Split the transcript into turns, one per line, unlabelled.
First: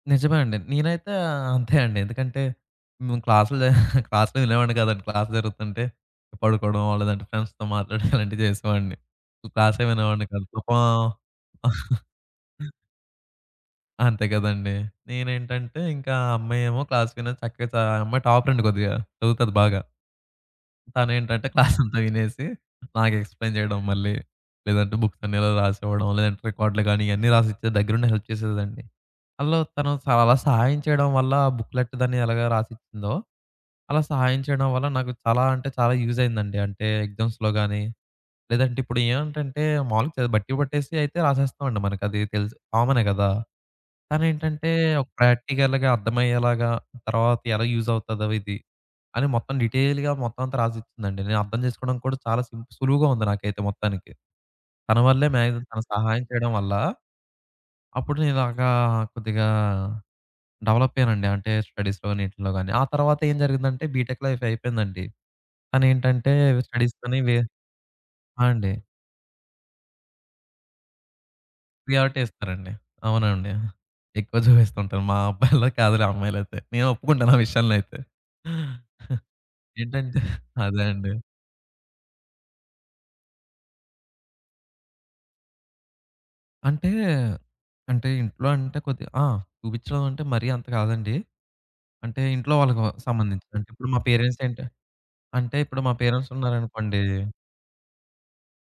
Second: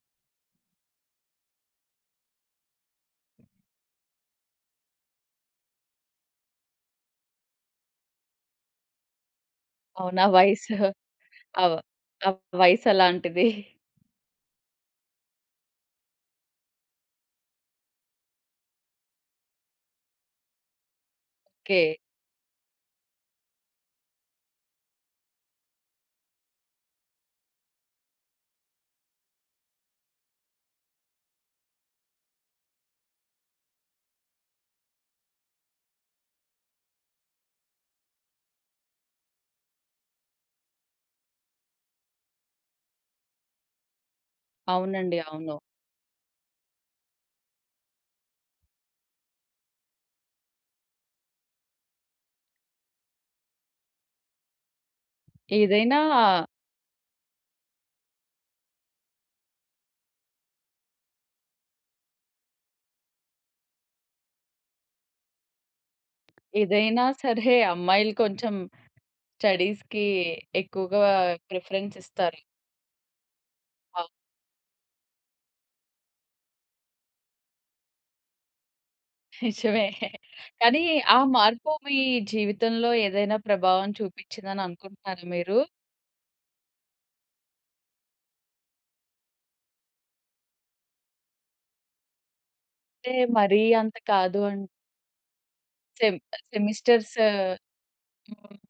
నిజమే అండి. నేనైతే అంతే అండి. ఎందుకంటే, మేము క్లాసులో క్లాస్‌లో వినేవాడిని కాదండి. క్లాస్ జరుగుతుంటే పడుకోవడమో, లేదంటే ఫ్రెండ్స్‌తో మాట్లాడడం అలాంటివి చేసేవాడిని. క్లాసే
అవునా!
వినేవాడిని కాదు
వయసు
[unintelligible]
అవ ఆ వయసు అలాంటిది.
అంతే గదండీ! నేనేంటంటే, ఇంకా ఆ అమ్మాయి ఏమో క్లాస్ విని చక్కగా చ ఆ అమ్మాయి టాపర్ అండి కొద్దిగా చదువుతాది బాగా. తనేంటంటే,
ఓకే.
క్లాసంతా వినేసి నాకు ఎక్స్‌ప్లైన్ చేయడం మళ్ళి. లేదంటే, బుక్స్ అన్నిఇలా రాసివ్వడం, లేదంటే రికార్డులు గాని ఇయన్నీ రాసిచ్చేది. దగ్గరుండి హెల్ప్ చేసేదిలెండి. అందులో తను చాలా సహాయం చేయడం వల్ల, ఆ బుక్‌లెట్ దాన్ని ఎలాగా రాసిచ్చిందో అలా సహాయం చేయడం వల్ల, నాకు చాలా అంటే చాలా యూజ్ అయిందండి. అంటే ఎగ్జామ్స్‌లో గాని, లేదంటే ఇప్పుడు ఏవంటంటే మాములుగా చదివి బట్టి పట్టేసి అయితే రాసేస్తామండి. మనకి అది తెలుసు. కామనే గదా! తనేంటంటే, ఒక
అవునండి. అవును.
ప్రాక్టికల్‌గా అర్థమయ్యేలాగా, తరువాత ఎలా యూజ్ అవుతాదో ఇది. అని మొత్తం డీటెయిల్‌గా మొత్తమంతా రాసిచ్చిందండి. నేనర్థం చేసుకోవడంకి కూడా చాలా సింపుల్ సులువుగా ఉంది నాకైతే మొత్తానికి. తన వల్లే మాక్సిమం తను
ఏదైనా
సహాయం చేయడం వల్ల, అప్పుడు నేను ఇలాగా ఆహ్, కొద్దిగా డెవలప్ అయ్యానండి. అంటే స్టడీస్‌లోని ఈటిల్లో గాని. ఆ తర్వాతేం జరిగిందంటే బీటెక్ లైఫ్ అయిపోయిందండి. తనేంటంటే,
ఏదైనా
స్టడీస్‌‌కని వే
సరే, అమ్మాయిలు
ఆ!
కొంచెం
అండి.
స్టడీస్‌కి ఎక్కువగా ప్రిఫరెన్స్
ప్రియారిటీ
ఇస్తారు.
ఇస్తారండి. అవునండి.
అవ్
ఎక్కువ చూపిస్తూ ఉంటారు. మా అబ్బాయిల్లా కాదులే అమ్మాయిలైతే. నేను ఒప్పుకుంటాను ఆ విషయాంలో అయితే.
నిజమే.
ఏంటంటే
కానీ,
అదే అండి.
ఆ మార్పు మీ జీవితంలో ఏదైనా ప్రభావం చూపిచ్చిందని అనుకుంటున్నారా మీరు?
అంటే, అంటే ఇంట్లో అంటే కొద్దిగా ఆ! చూపిచ్చడం అంటే మరీ అంత కాదండి. అంటే ఇంట్లో వాళ్ళకి వ
అంటే
సంబంధించింది.
మరి
అంటే ఇప్పుడు
అంత
మా
కాదు
పేరెంట్స్
అన్
ఏంటి అంటే ఇప్పుడు మా
సెమ్
పేరెంట్స్
సెమిస్టర్స్
ఉన్నారనుకోండి
హ్మ్.